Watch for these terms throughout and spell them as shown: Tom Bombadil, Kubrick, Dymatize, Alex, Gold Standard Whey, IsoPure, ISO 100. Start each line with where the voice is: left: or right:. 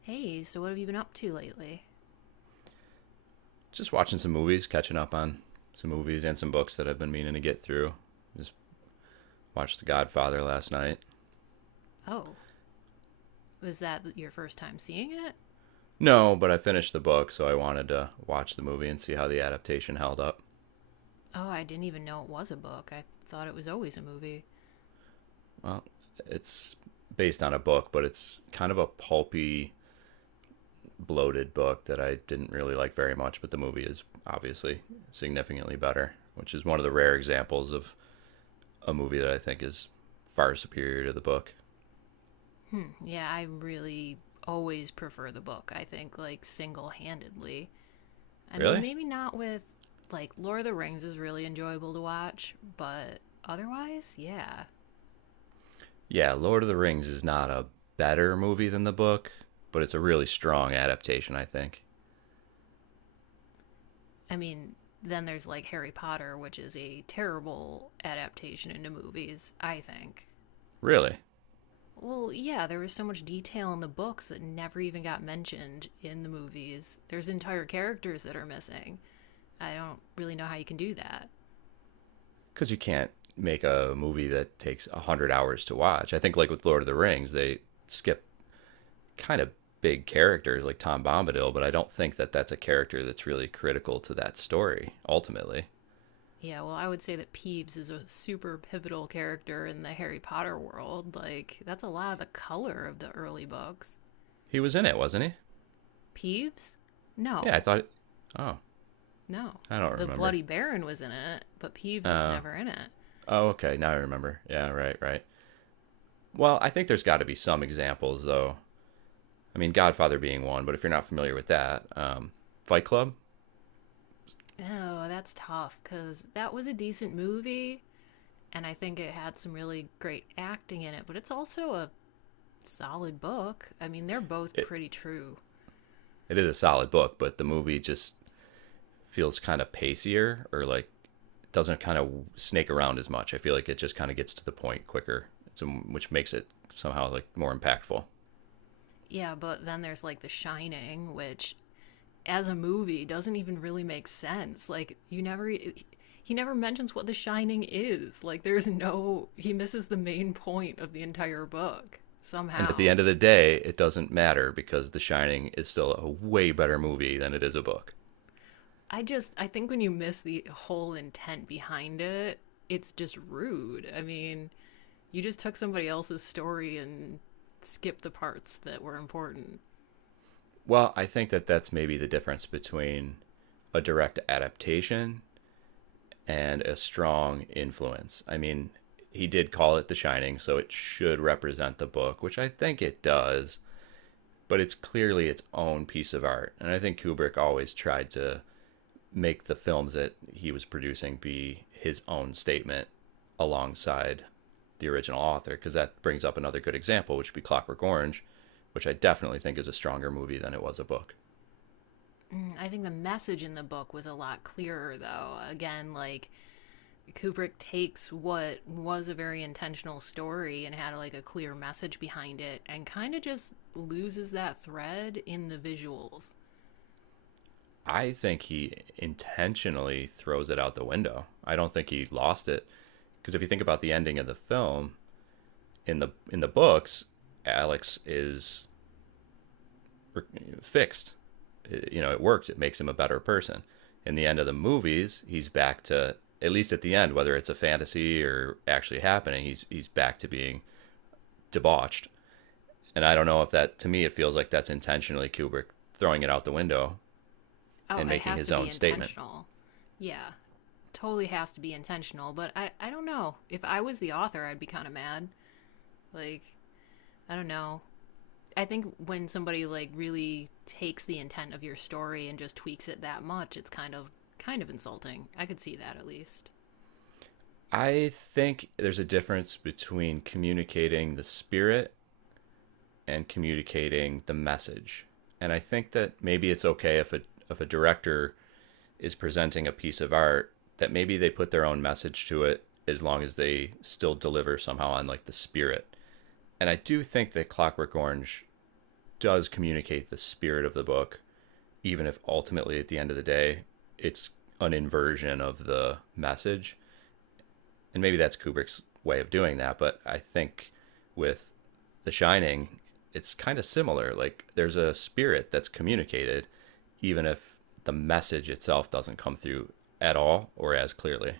left: Hey, so what have you been up to lately?
right: Just watching some movies, catching up on some movies and some books that I've been meaning to get through. Just watched The Godfather last night.
left: Oh, was that your first time seeing it?
right: No, but I finished the book, so I wanted to watch the movie and see how the adaptation held up.
left: Oh, I didn't even know it was a book. I thought it was always a movie.
right: It's based on a book, but it's kind of a pulpy, bloated book that I didn't really like very much, but the movie is obviously significantly better, which is one of the rare examples of a movie that I think is far superior to the book.
left: Hmm, yeah, I really always prefer the book, I think, like single handedly. I mean,
right: Really?
left: maybe not with, like, Lord of the Rings is really enjoyable to watch, but otherwise, yeah.
right: Yeah, Lord of the Rings is not a better movie than the book, but it's a really strong adaptation, I think.
left: I mean, then there's like Harry Potter, which is a terrible adaptation into movies, I think.
right: Really?
left: Well, yeah, there was so much detail in the books that never even got mentioned in the movies. There's entire characters that are missing. I don't really know how you can do that.
right: Because you can't make a movie that takes 100 hours to watch. I think, like with Lord of the Rings, they skip kind of big characters like Tom Bombadil, but I don't think that that's a character that's really critical to that story, ultimately.
left: Yeah, well, I would say that Peeves is a super pivotal character in the Harry Potter world. Like, that's a lot of the color of the early books.
right: He was in it, wasn't he?
left: Peeves?
right: Yeah, I
left: No,
right: thought. It... Oh,
left: no.
right: I don't
left: The
right: remember.
left: Bloody Baron was in it, but Peeves was never in it.
right: Oh, okay, now I remember. Yeah, right, right. Well, I think there's got to be some examples, though, I mean, Godfather being one, but if you're not familiar with that, Fight Club,
left: Oh, that's tough, because that was a decent movie, and I think it had some really great acting in it, but it's also a solid book. I mean, they're both
right: it,
left: pretty true.
right: it is a solid book, but the movie just feels kind of pacier or like doesn't kind of snake around as much. I feel like it just kind of gets to the point quicker, which makes it somehow like more impactful.
left: Yeah, but then there's like The Shining, which as a movie doesn't even really make sense. Like you never he never mentions what The Shining is. Like there's no he misses the main point of the entire book
right: And at the
left: somehow.
right: end of the day, it doesn't matter because The Shining is still a way better movie than it is a book.
left: I think when you miss the whole intent behind it, it's just rude. I mean, you just took somebody else's story and skipped the parts that were important.
right: Well, I think that that's maybe the difference between a direct adaptation and a strong influence. I mean, he did call it The Shining, so it should represent the book, which I think it does, but it's clearly its own piece of art. And I think Kubrick always tried to make the films that he was producing be his own statement alongside the original author, because that brings up another good example, which would be Clockwork Orange, which I definitely think is a stronger movie than it was a book.
left: Mm, I think the message in the book was a lot clearer, though. Again, like Kubrick takes what was a very intentional story and had like a clear message behind it and kind of just loses that thread in the visuals.
right: I think he intentionally throws it out the window. I don't think he lost it because if you think about the ending of the film in the books, Alex is fixed. It- you know, it works. It makes him a better person. In the end of the movies, he's back to at least at the end, whether it's a fantasy or actually happening, he's back to being debauched. And I don't know if that to me it feels like that's intentionally Kubrick throwing it out the window
left: Oh,
right: and
left: it
right: making
left: has to
right: his
left: be
right: own statement.
left: intentional. Yeah, totally has to be intentional. But I don't know. If I was the author, I'd be kind of mad. Like, I don't know. I think when somebody like really takes the intent of your story and just tweaks it that much, it's kind of insulting. I could see that at least.
right: I think there's a difference between communicating the spirit and communicating the message. And I think that maybe it's okay if a director is presenting a piece of art that maybe they put their own message to it as long as they still deliver somehow on like the spirit. And I do think that Clockwork Orange does communicate the spirit of the book, even if ultimately at the end of the day it's an inversion of the message. And maybe that's Kubrick's way of doing that, but I think with The Shining, it's kind of similar. Like there's a spirit that's communicated, even if the message itself doesn't come through at all or as clearly.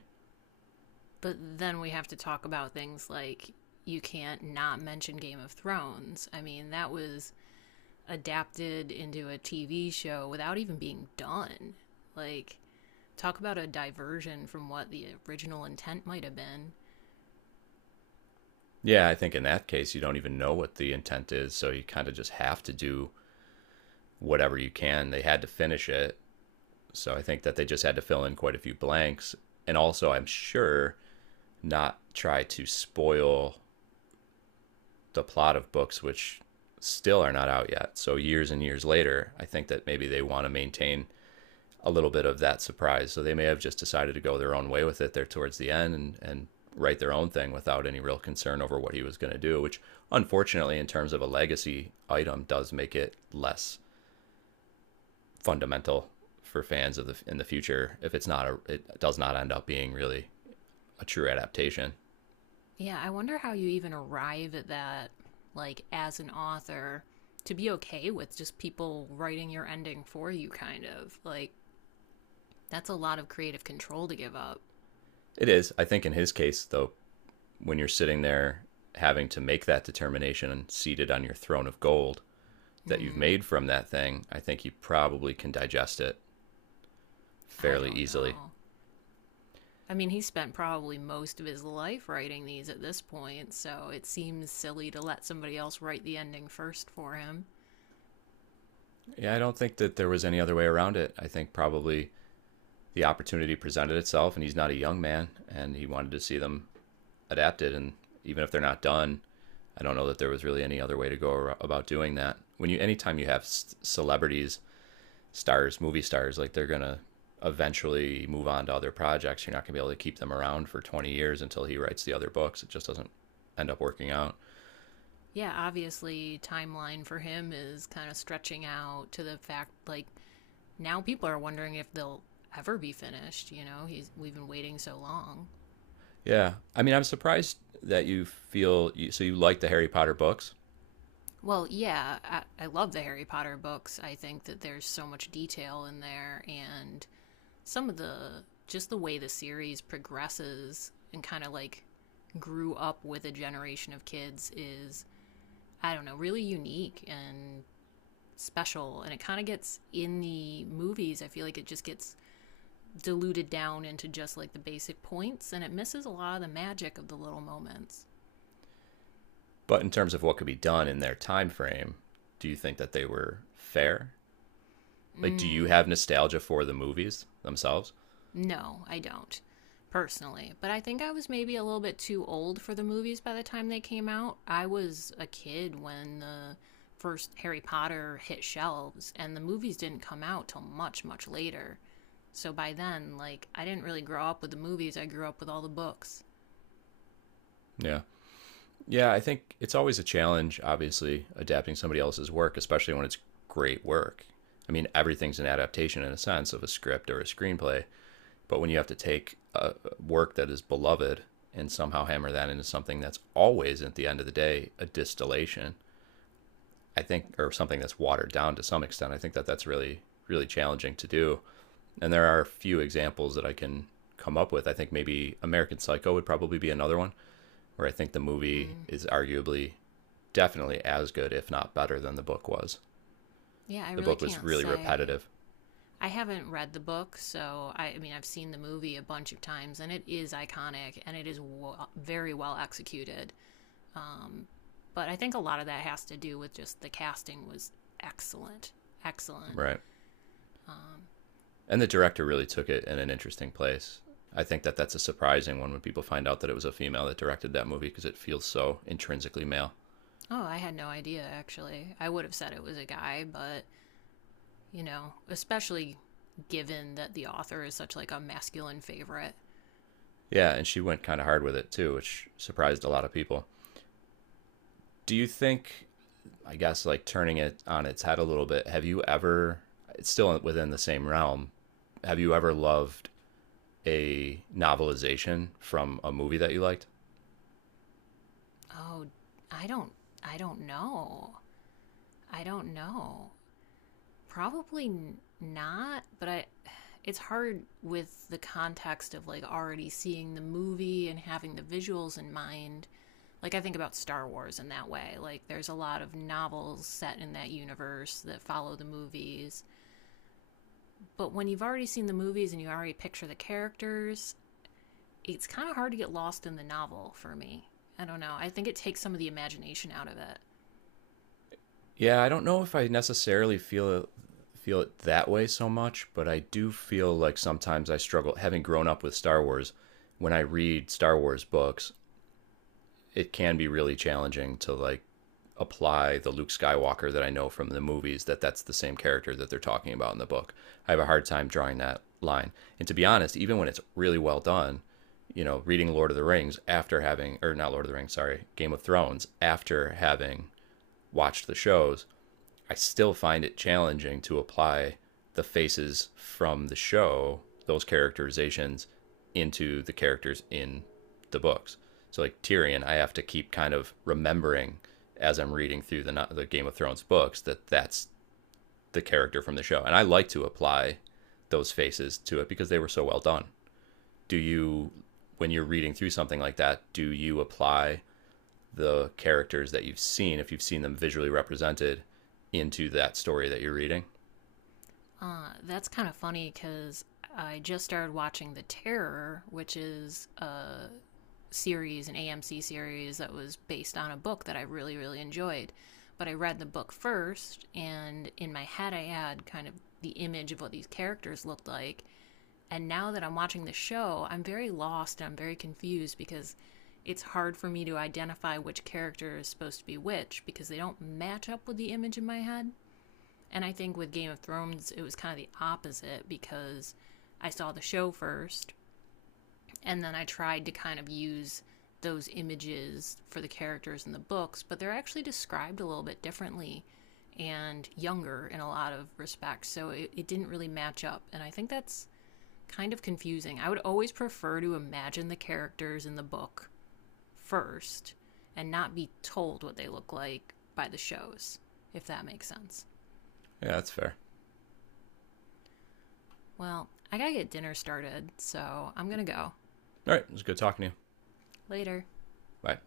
left: But then we have to talk about things like you can't not mention Game of Thrones. I mean, that was adapted into a TV show without even being done. Like talk about a diversion from what the original intent might have been.
right: Yeah, I think in that case, you don't even know what the intent is, so you kind of just have to do whatever you can. They had to finish it, so I think that they just had to fill in quite a few blanks. And also, I'm sure not try to spoil the plot of books which still are not out yet. So years and years later, I think that maybe they want to maintain a little bit of that surprise. So they may have just decided to go their own way with it there towards the end and write their own thing without any real concern over what he was going to do, which unfortunately in terms of a legacy item does make it less fundamental for fans of the in the future if it's not a it does not end up being really a true adaptation.
left: Yeah, I wonder how you even arrive at that, like, as an author, to be okay with just people writing your ending for you, kind of. Like, that's a lot of creative control to give up.
right: It is. I think in his case though when you're sitting there having to make that determination and seated on your throne of gold that you've
left: Hmm,
right: made from that thing, I think you probably can digest it
left: I
right: fairly
left: don't
right: easily.
left: know. I mean, he spent probably most of his life writing these at this point, so it seems silly to let somebody else write the ending first for him.
right: Yeah, I don't think that there was any other way around it. I think probably the opportunity presented itself, and he's not a young man, and he wanted to see them adapted. And even if they're not done, I don't know that there was really any other way to go about doing that. Anytime you have celebrities stars, movie stars, like they're gonna eventually move on to other projects. You're not gonna be able to keep them around for 20 years until he writes the other books. It just doesn't end up working out.
left: Yeah, obviously, timeline for him is kind of stretching out to the fact, like, now people are wondering if they'll ever be finished. You know, he's we've been waiting so long.
right: Yeah, I mean, I'm surprised that you feel so you like the Harry Potter books,
left: Well, yeah, I love the Harry Potter books. I think that there's so much detail in there, and some of the just the way the series progresses and kind of like grew up with a generation of kids is I don't know, really unique and special and it kind of gets in the movies I feel like it just gets diluted down into just like the basic points and it misses a lot of the magic of the little moments.
right: but in terms of what could be done in their time frame, do you think that they were fair? Like, do you have nostalgia for the movies themselves?
left: No, I don't, personally. But I think I was maybe a little bit too old for the movies by the time they came out. I was a kid when the first Harry Potter hit shelves, and the movies didn't come out till much, much later. So by then, like, I didn't really grow up with the movies, I grew up with all the books.
right: Yeah. Yeah, I think it's always a challenge, obviously, adapting somebody else's work, especially when it's great work. I mean, everything's an adaptation in a sense of a script or a screenplay, but when you have to take a work that is beloved and somehow hammer that into something that's always, at the end of the day, a distillation, I think, or something that's watered down to some extent, I think that that's really, really challenging to do. And there are a few examples that I can come up with. I think maybe American Psycho would probably be another one, where I think the movie
left: Mm,
right: is arguably definitely as good, if not better, than the book was.
left: yeah, I
right: The
left: really
right: book was
left: can't
right: really
left: say.
right: repetitive,
left: I haven't read the book, so I mean, I've seen the movie a bunch of times, and it is iconic and it is very well executed. Um, but I think a lot of that has to do with just the casting was excellent. Excellent.
right: right? And the director really took it in an interesting place. I think that that's a surprising one when people find out that it was a female that directed that movie because it feels so intrinsically male.
left: Oh, I had no idea actually. I would have said it was a guy, but you know, especially given that the author is such like a masculine favorite.
right: Yeah, and she went kind of hard with it too, which surprised a lot of people. Do you think, I guess, like turning it on its head a little bit, have you ever, it's still within the same realm, have you ever loved a novelization from a movie that you liked?
left: Oh, I don't I don't know. I don't know. Probably not, but I it's hard with the context of like already seeing the movie and having the visuals in mind. Like I think about Star Wars in that way. Like there's a lot of novels set in that universe that follow the movies. But when you've already seen the movies and you already picture the characters, it's kind of hard to get lost in the novel for me. I don't know. I think it takes some of the imagination out of it.
right: Yeah, I don't know if I necessarily feel it that way so much, but I do feel like sometimes I struggle having grown up with Star Wars. When I read Star Wars books, it can be really challenging to like apply the Luke Skywalker that I know from the movies that that's the same character that they're talking about in the book. I have a hard time drawing that line. And to be honest, even when it's really well done, you know, reading Lord of the Rings after having or not Lord of the Rings, sorry, Game of Thrones after having watched the shows, I still find it challenging to apply the faces from the show, those characterizations, into the characters in the books. So like Tyrion, I have to keep kind of remembering as I'm reading through the no-, the Game of Thrones books that that's the character from the show, and I like to apply those faces to it because they were so well done. Do you, when you're reading through something like that, do you apply the characters that you've seen if you've seen them visually represented into that story that you're reading.
left: That's kind of funny because I just started watching The Terror, which is a series, an AMC series that was based on a book that I really, really enjoyed. But I read the book first, and in my head, I had kind of the image of what these characters looked like. And now that I'm watching the show, I'm very lost and I'm very confused because it's hard for me to identify which character is supposed to be which because they don't match up with the image in my head. And I think with Game of Thrones, it was kind of the opposite because I saw the show first and then I tried to kind of use those images for the characters in the books, but they're actually described a little bit differently and younger in a lot of respects. So it didn't really match up. And I think that's kind of confusing. I would always prefer to imagine the characters in the book first and not be told what they look like by the shows, if that makes sense.
right: Yeah, that's fair.
left: Well, I gotta get dinner started, so I'm gonna go.
right: All right, it was good talking to you.
left: Later.
right: Bye.